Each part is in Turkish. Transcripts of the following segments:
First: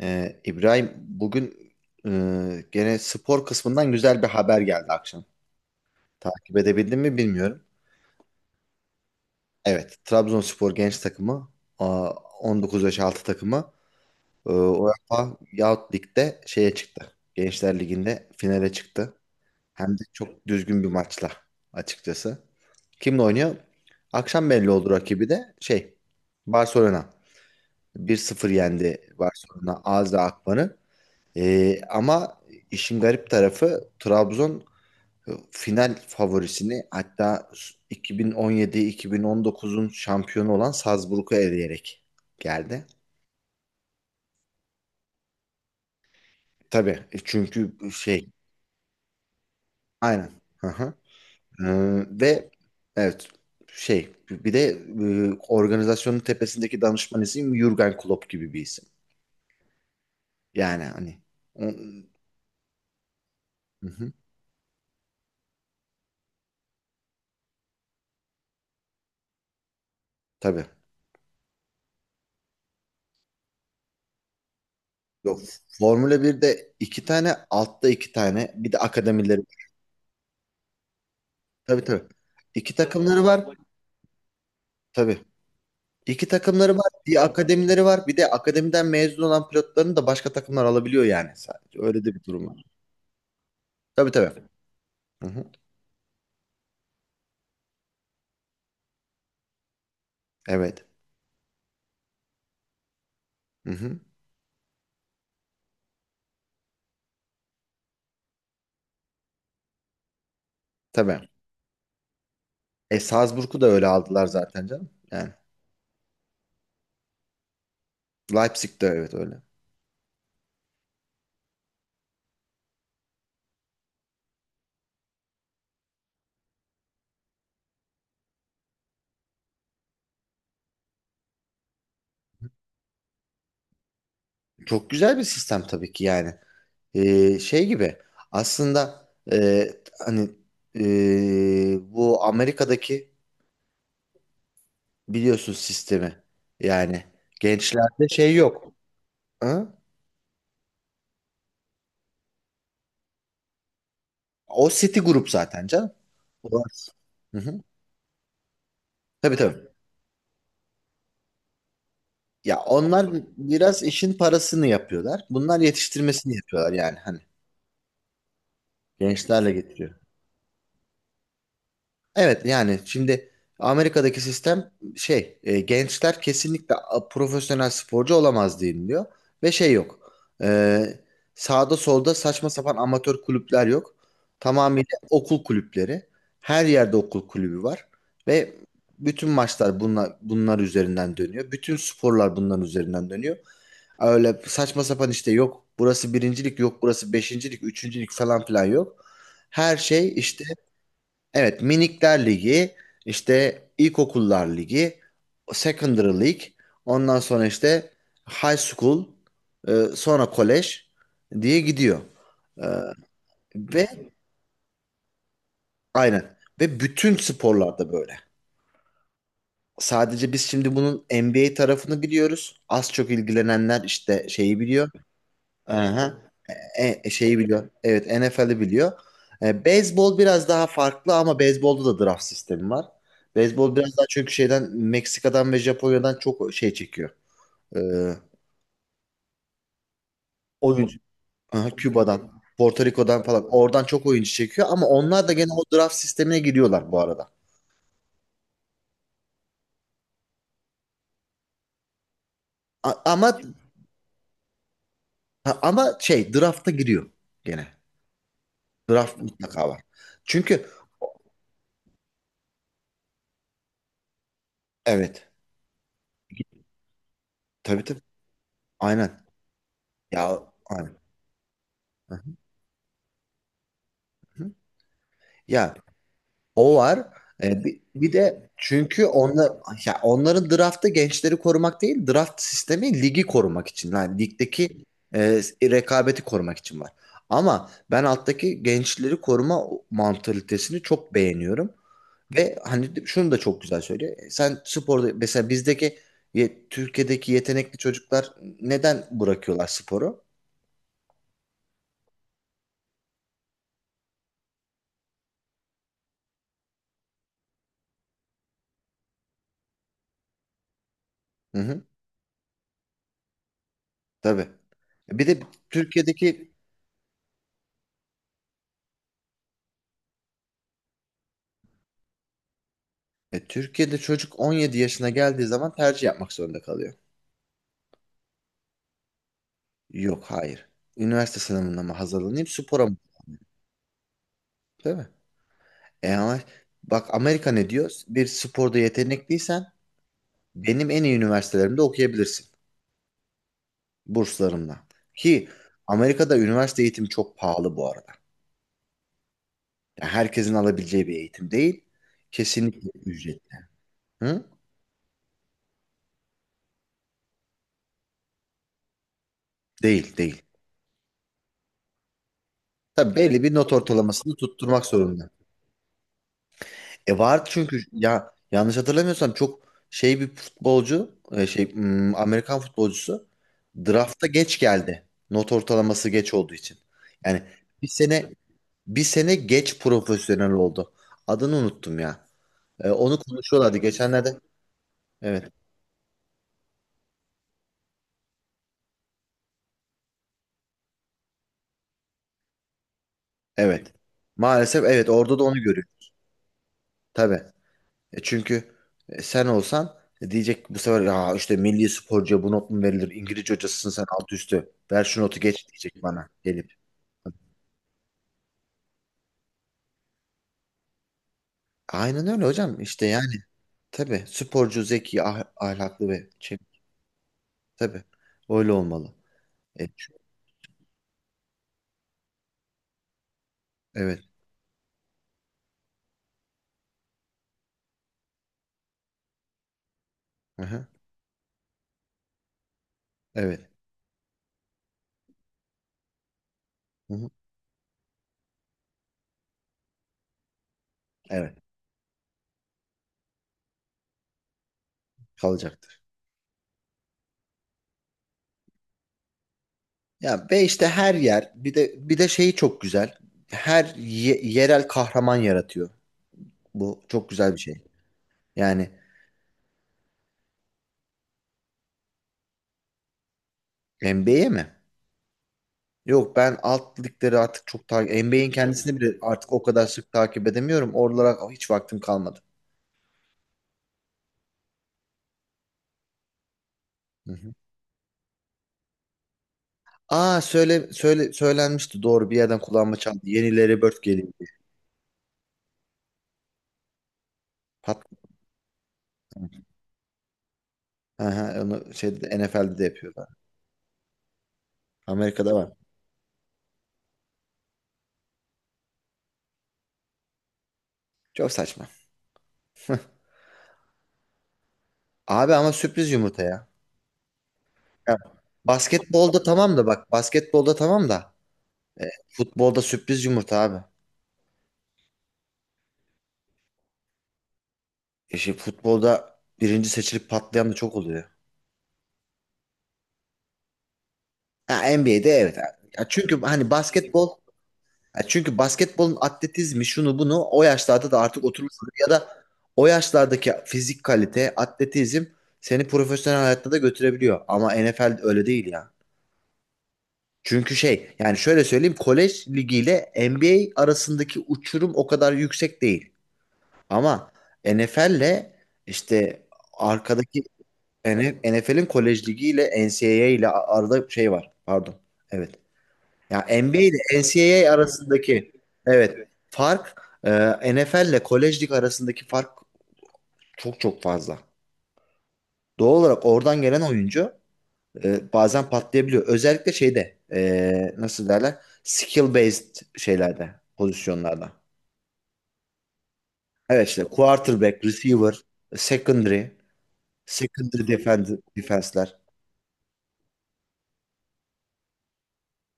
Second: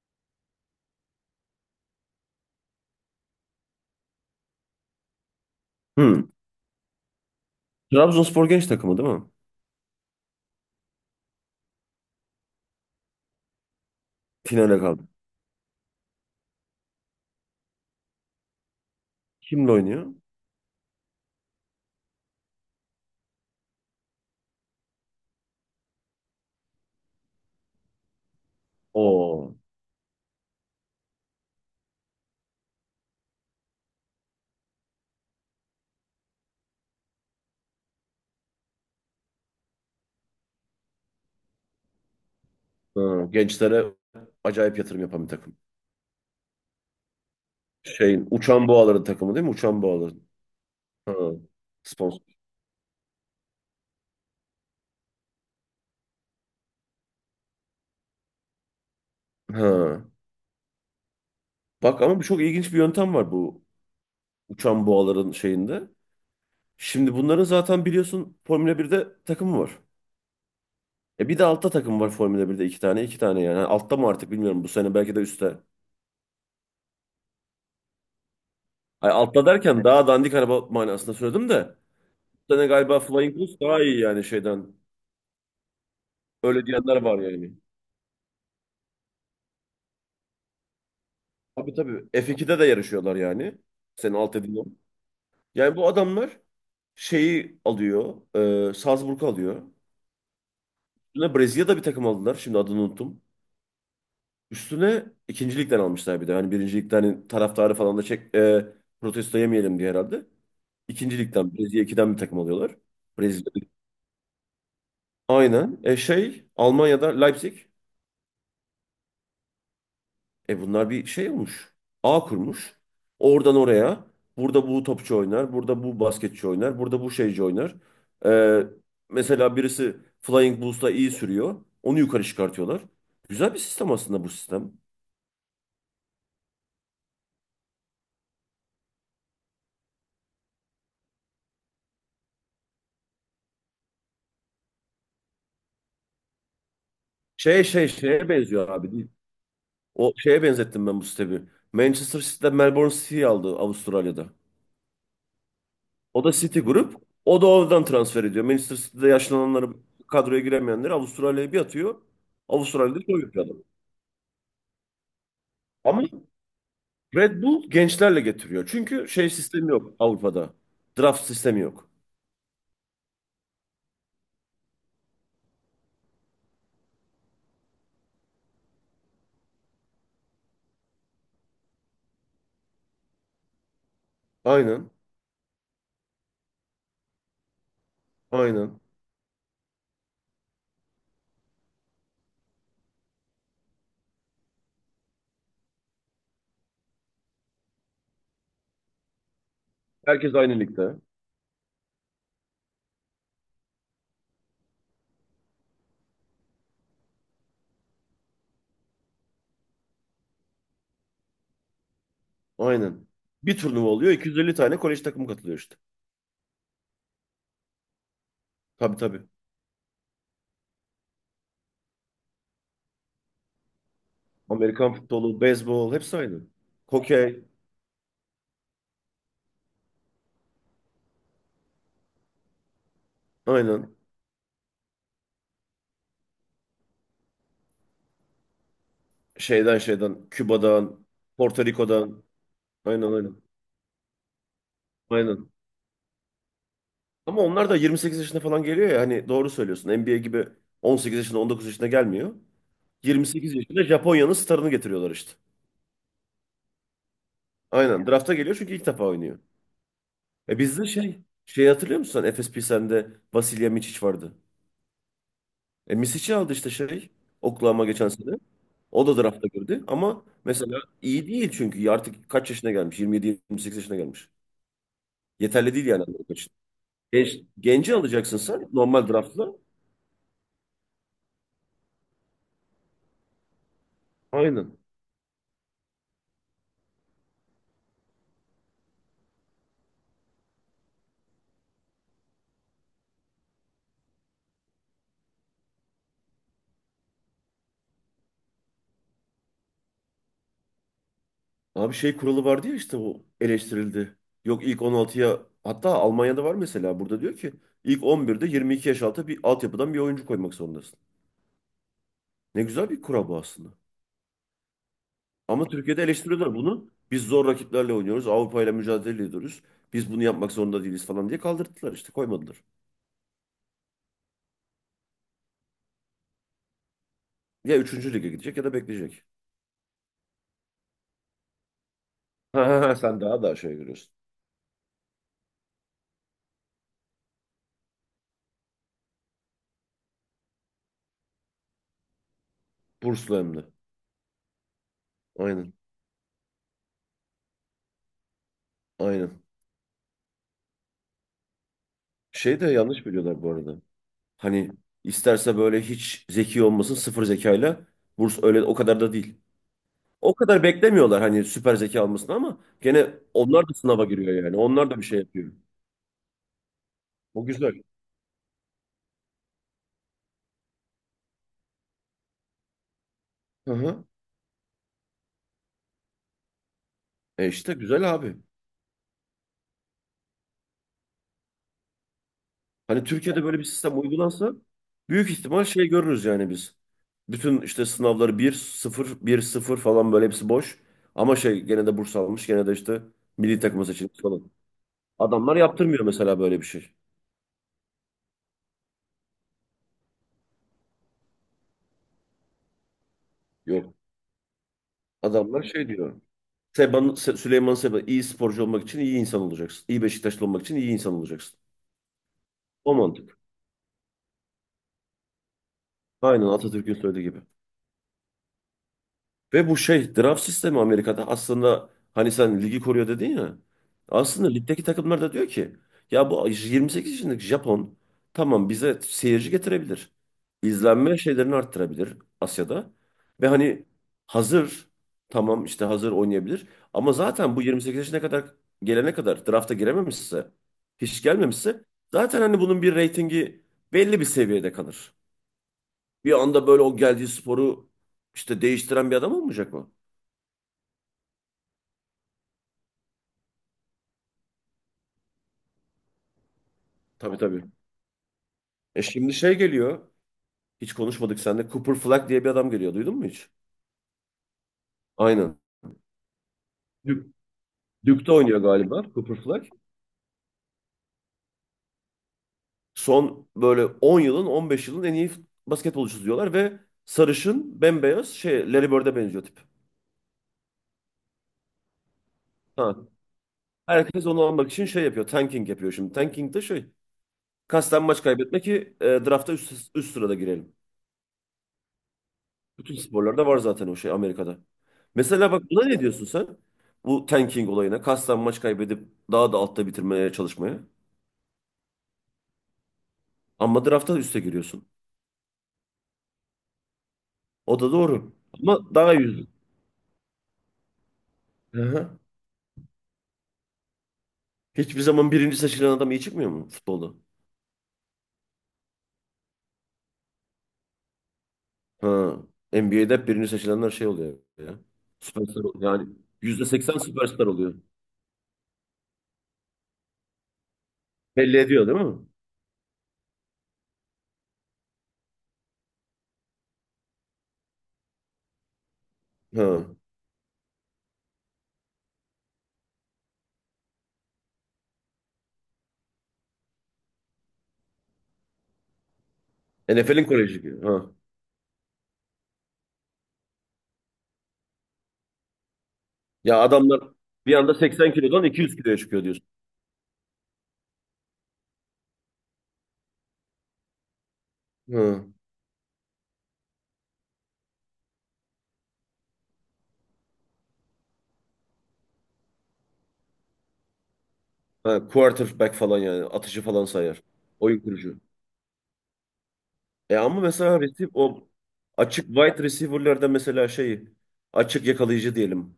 İbrahim bugün gene spor kısmından güzel bir haber geldi akşam. Hı. Takip edebildin mi bilmiyorum. Trabzonspor genç takımı değil mi? Evet, Trabzonspor genç takımı a, 19 yaş altı takımı Finale kaldı. UEFA Youth Lig'de şeye çıktı. Gençler Ligi'nde finale çıktı. Kimle Hem de oynuyor? çok düzgün bir maçla açıkçası. Kimle oynuyor? Akşam belli oldu rakibi de Barcelona. Bir sıfır yendi O Barcelona Azra Akman'ı. Ama işin garip tarafı Trabzon final favorisini, hatta 2017-2019'un şampiyonu olan Salzburg'u eleyerek geldi. gençlere acayip yatırım yapan bir takım. Tabii, çünkü Şeyin Uçan Boğaların takımı değil mi? Uçan Boğaların. aynen. Hı hı. Ha. Sponsor. Ve evet, bir de organizasyonun tepesindeki danışman isim Jürgen Klopp gibi bir isim. Ha. Yani hani o- Bak ama bu çok ilginç bir yöntem var bu hı hı, Uçan Boğaların şeyinde. Şimdi bunların zaten biliyorsun Formula 1'de takımı var. tabii. E bir de altta takım var Formula 1'de iki tane iki tane yani. Yani altta mı artık bilmiyorum bu sene belki de Yok. üstte. Formula 1'de iki tane, altta iki tane, bir de Ay, akademileri. altta derken daha dandik araba manasında söyledim de. Tabii tabii. Bu sene İki galiba takımları Flying var. Cross daha iyi yani şeyden. Tabii. İki Öyle takımları var. diyenler var Bir yani. akademileri var. Bir de akademiden mezun olan pilotlarını da başka takımlar alabiliyor yani Tabii sadece. Öyle tabii. de bir durum F2'de var. de yarışıyorlar yani. Tabii Senin alt tabii. dediğin o. Hı hı. Yani bu adamlar şeyi alıyor. E, Salzburg alıyor. Evet. Üstüne Brezilya'da bir takım aldılar. Şimdi adını unuttum. Hı hı. Üstüne ikinci ligden almışlar bir de. Hani birinci ligden hani taraftarı falan da çek, protesto yemeyelim diye herhalde. İkinci Tabii. ligden Brezilya ikiden bir takım alıyorlar. E, Salzburg'u da Brezilya. öyle aldılar zaten canım. Yani Aynen. E şey Almanya'da Leipzig. Leipzig de evet, öyle. E bunlar bir şey olmuş. Ağ kurmuş. Oradan oraya. Burada bu topçu oynar. Burada bu basketçi oynar. Burada bu şeyci oynar. Ee, mesela birisi Flying Bulls'la iyi sürüyor. Onu yukarı çıkartıyorlar. Güzel bir sistem aslında bu sistem. Çok güzel bir sistem tabii ki yani. Şey gibi aslında, hani, bu Amerika'daki biliyorsun sistemi. Yani Şey şey gençlerde şeye benziyor yok. abi değil. Ha? O şeye benzettim ben bu sistemi. Manchester City'de Melbourne City'yi aldı Avustralya'da. O City Group zaten canım. O da City Orası. grup. Hı O da hı. oradan transfer ediyor. Manchester City'de Tabii tabii. yaşlananları kadroya giremeyenleri Avustralya'ya bir atıyor. Ya Avustralya'da onlar çok yapıyor adam. biraz işin parasını yapıyorlar. Bunlar Ama yetiştirmesini yapıyorlar, yani hani Red Bull gençlerle getiriyor. Çünkü şey gençlerle sistemi getiriyor. yok Avrupa'da. Draft sistemi yok. Evet, yani şimdi Amerika'daki sistem, gençler kesinlikle profesyonel sporcu olamaz deniliyor ve yok. E, Sağda solda saçma sapan amatör kulüpler yok. Aynen. Tamamıyla okul kulüpleri. Her yerde okul kulübü var ve Aynen. bütün maçlar bunlar üzerinden dönüyor. Bütün sporlar bunların üzerinden dönüyor. Öyle saçma sapan, işte yok burası birincilik, yok burası beşincilik, üçüncülük falan filan yok. Her şey Herkes işte. aynı ligde. Evet, Minikler Ligi, işte İlkokullar Ligi, Secondary League, ondan sonra işte High School, sonra College diye gidiyor. E, Aynen. Bir turnuva Ve oluyor. 250 tane kolej takımı katılıyor işte. aynen, ve bütün sporlarda böyle. Tabii tabii. Sadece biz şimdi bunun NBA tarafını biliyoruz. Az çok ilgilenenler işte biliyor. Amerikan futbolu, beyzbol Aha. hepsi aynı. E, e, şeyi Hokey. Biliyor. Evet, NFL'i biliyor. Beyzbol biraz daha farklı ama beyzbolda da draft sistemi var. Beyzbol biraz Aynen. daha çünkü Meksika'dan ve Japonya'dan çok çekiyor. E, Şeyden. Oyuncu. Küba'dan. Porto Aha, Rico'dan. Küba'dan, Porto Aynen Rico'dan aynen. falan. Oradan çok oyuncu çekiyor ama onlar da Aynen. gene o draft sistemine giriyorlar bu arada. Ama onlar da 28 yaşında falan geliyor ya. Hani doğru söylüyorsun. NBA gibi 18 yaşında 19 yaşında gelmiyor. A- ama 28 yaşında Japonya'nın starını getiriyorlar işte. ha, ama drafta giriyor gene. Aynen drafta geliyor çünkü ilk defa Draft oynuyor. mutlaka var. E Çünkü bizde şey hatırlıyor musun sen Efes Pilsen'de Vasilya Micic vardı. evet. E Misic'i aldı işte şey Tabii Oklahoma tabii. geçen sene. O da Aynen. drafta girdi ama Ya mesela aynen. iyi değil çünkü Hı artık kaç yaşına gelmiş? 27-28 yaşına gelmiş. hı. Ya, Yeterli değil yani Amerika için. O var. Genç, genci Bir alacaksın de sen çünkü normal onlar, draftla. ya onların draftı gençleri korumak değil, draft sistemi ligi korumak için. Yani Aynen. ligdeki e, rekabeti korumak için var. Ama ben alttaki gençleri koruma mantalitesini çok beğeniyorum. Ve hani şunu da çok güzel söylüyor. Sen sporda mesela bizdeki Türkiye'deki yetenekli çocuklar neden bırakıyorlar sporu? Abi şey kuralı vardı ya işte o eleştirildi. Yok ilk 16'ya hatta Almanya'da var mesela burada diyor ki ilk 11'de 22 yaş altı bir altyapıdan bir oyuncu koymak zorundasın. Hı hı, Ne güzel bir kura bu aslında. tabii. Bir de Ama Türkiye'de Türkiye'deki eleştiriyorlar bunu. Biz zor rakiplerle oynuyoruz. Avrupa ile mücadele ediyoruz. Biz bunu yapmak zorunda değiliz falan diye kaldırdılar işte koymadılar. Türkiye'de çocuk 17 yaşına geldiği zaman tercih yapmak zorunda kalıyor. Ya üçüncü lige gidecek ya da bekleyecek. Yok, hayır. Üniversite sınavına mı hazırlanayım, Ha, ha, spora ha, mı? sen daha daha şey görüyorsun. Değil mi? Ama bak Amerika ne diyor? Bir sporda yetenekliysen benim en iyi üniversitelerimde okuyabilirsin. Burslu hem de. Burslarımla. Ki Aynen. Amerika'da üniversite eğitimi çok pahalı bu arada. Aynen. Yani herkesin alabileceği bir eğitim değil. Şey de Kesinlikle yanlış biliyorlar bu ücretli. arada. Hı? Hani isterse böyle hiç zeki olmasın sıfır zekayla burs öyle o kadar da değil. Değil, O değil. kadar beklemiyorlar hani süper zeka almasını ama gene Tabii belli bir onlar not da sınava ortalamasını giriyor yani. tutturmak Onlar da bir şey zorunda. yapıyor. E, vardı O çünkü, güzel. ya yanlış hatırlamıyorsam çok bir futbolcu, Amerikan futbolcusu Hı hı. drafta geç geldi. Not ortalaması geç olduğu için. Yani E işte bir güzel sene abi. bir sene geç profesyonel oldu. Adını unuttum ya. Hani Onu Türkiye'de böyle bir konuşuyorlardı sistem geçenlerde. uygulansa büyük Evet. ihtimal şey görürüz yani biz. Bütün işte sınavları 1-0 1-0 falan böyle hepsi boş. Ama şey gene de burs almış gene de işte milli takıma Evet. seçilmiş falan. Maalesef evet, orada da Adamlar onu görüyor. yaptırmıyor mesela böyle bir şey. Tabii. Çünkü sen olsan, diyecek bu sefer, ya işte milli sporcuya bu not mu verilir? İngilizce hocasısın Yok. sen alt üstü. Ver şu notu Adamlar geç şey diyecek diyor. bana gelip. Süleyman Seba iyi sporcu olmak için iyi insan olacaksın. İyi Beşiktaşlı olmak için iyi insan olacaksın. Aynen öyle hocam. O İşte yani mantık. tabii sporcu, zeki, ahlaklı ve Aynen Atatürk'ün söylediği gibi. tabii öyle olmalı. Ve bu Evet şey draft sistemi Amerika'da aslında hani sen ligi koruyor dedin ya. evet. Aslında ligdeki takımlar da diyor ki ya bu 28 yaşındaki Japon tamam bize seyirci getirebilir. Aha, İzlenme şeylerini arttırabilir Asya'da. Ve evet. hani hazır tamam işte hazır oynayabilir. Ama Hı-hı. zaten bu 28 yaşına kadar gelene kadar drafta girememişse hiç Evet. gelmemişse zaten hani bunun bir reytingi belli bir seviyede kalır. Kalacaktır. Bir anda böyle o geldiği sporu işte değiştiren bir adam olmayacak mı? Ya, ve işte her yer, bir de şeyi çok güzel. Yerel kahraman yaratıyor. Bu çok Tabii güzel bir tabii. şey. Yani E şimdi şey geliyor. Hiç konuşmadık seninle. Cooper Flag diye bir adam geliyor. Duydun mu hiç? NBA'ye mi? Aynen. Yok, ben alt Duke, ligleri artık çok takip Duke'da NBA'in oynuyor kendisini galiba bile Cooper artık o Flag. kadar sık takip edemiyorum. Oralara hiç vaktim kalmadı. Son böyle 10 yılın 15 yılın en iyi basketbolcusu diyorlar ve sarışın bembeyaz şey Larry Bird'e benziyor tip. Aa, söylenmişti, doğru, bir yerden kulağıma Ha. çaldı. Yeni Larry Bird Herkes geliyor onu diye. almak için şey yapıyor. Tanking yapıyor şimdi. Tanking de şey. Pat. Kasten maç kaybetme ki drafta üst sırada girelim. Aha, onu şeyde de, NFL'de de Bütün yapıyorlar. sporlarda var zaten o şey Amerika'da. Mesela Amerika'da bak var. buna ne diyorsun sen? Bu tanking olayına. Kasten maç kaybedip daha da altta bitirmeye çalışmaya. Çok saçma. Ama draftta üste giriyorsun. Abi ama sürpriz yumurta ya. O da Ya, doğru. Ama daha iyi. Basketbolda tamam da Hı hı. futbolda sürpriz yumurta abi. Hiçbir zaman birinci seçilen adam iyi çıkmıyor mu futbolda? Futbolda birinci seçilip patlayan da çok oluyor. Ha. NBA'de hep birinci seçilenler şey oluyor ya. Ha, NBA'de evet. Süperstar oluyor. Ya Yani çünkü yüzde hani seksen basketbol süperstar oluyor. Ya çünkü basketbolun atletizmi şunu bunu o yaşlarda da artık Belli oturmuş ediyor oluyor. değil mi? Ya da o yaşlardaki fizik kalite, atletizm seni profesyonel hayatta da götürebiliyor. Ama NFL öyle değil ya. Ha. Çünkü yani şöyle söyleyeyim, kolej ligiyle NBA arasındaki uçurum o kadar yüksek değil. Ama NFL'le işte NFL'in arkadaki koleji gibi. Ha. NFL'in kolej ligiyle NCAA ile arada var. Pardon. Evet. Ya Ya NBA ile adamlar bir NCAA anda 80 kilodan arasındaki 200 kiloya çıkıyor evet diyorsun. fark, NFL ile Kolej Lig arasındaki fark çok fazla. Ha. Doğal olarak oradan gelen oyuncu bazen patlayabiliyor. Özellikle nasıl derler? Skill based şeylerde, pozisyonlarda. Ha, quarterback falan yani. Atıcı falan Evet işte sayar. Oyun quarterback, kurucu. receiver, secondary, E ama mesela secondary defend, o defense'ler. açık wide receiver'larda mesela şey açık yakalayıcı diyelim.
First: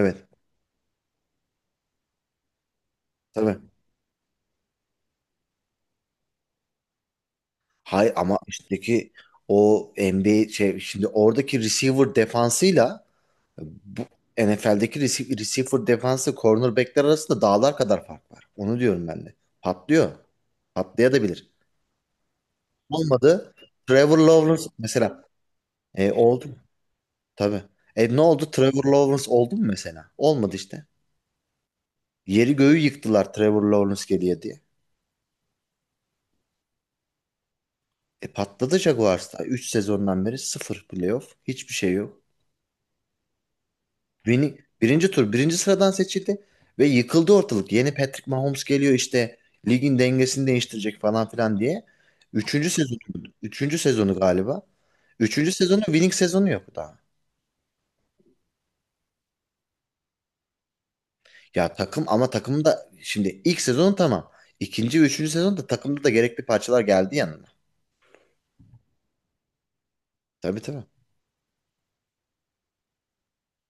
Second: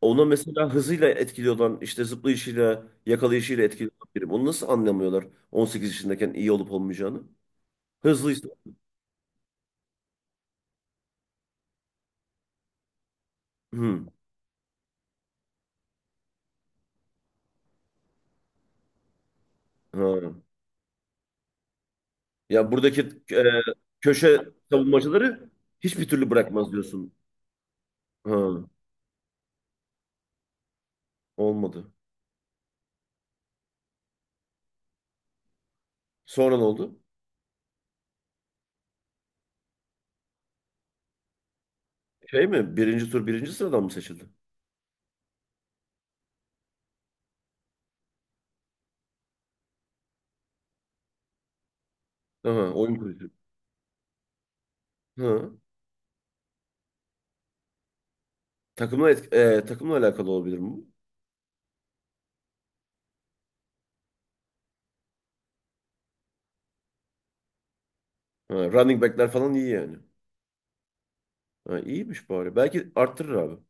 Ona mesela hızıyla etkili olan işte zıplayışıyla Tabii. yakalayışıyla etkili olan biri. Onu nasıl anlamıyorlar 18 yaşındayken iyi olup olmayacağını? Hay, ama Hızlıysa. üstteki o NBA şey şimdi oradaki receiver defansıyla, Bu Hı. NFL'deki receiver defansı cornerbackler arasında dağlar kadar fark var. Onu diyorum ben de. Patlıyor. Ha. Patlayabilir. Ya buradaki e, Olmadı. Trevor köşe Lawrence mesela. savunmacıları hiçbir E, türlü oldu. bırakmaz diyorsun. Tabii. E, ne oldu? Ha. Trevor Lawrence oldu mu mesela? Olmadı işte. Olmadı. Yeri göğü yıktılar Trevor Lawrence geliyor diye. Sonra ne oldu? E, patladı Jaguars'ta. 3 sezondan beri sıfır playoff. Hiçbir şey yok. Şey mi? Birinci tur birinci sıradan mı seçildi? Beni, birinci tur birinci sıradan seçildi ve yıkıldı ortalık. Yeni Patrick Mahomes geliyor işte, ligin dengesini değiştirecek falan filan diye. Üçüncü Aha, oyun sezonu, kurucu. üçüncü sezonu galiba. Üçüncü Ha. sezonu, winning sezonu yok daha. Takımla alakalı olabilir mi bu? Ya takım, ama takım da şimdi ilk sezon tamam. İkinci ve üçüncü sezonda takımda da gerekli parçalar geldi yanına. Ha, running back'ler falan iyi yani. Tabii tabii. Ha, iyiymiş bari. Belki arttırır abi.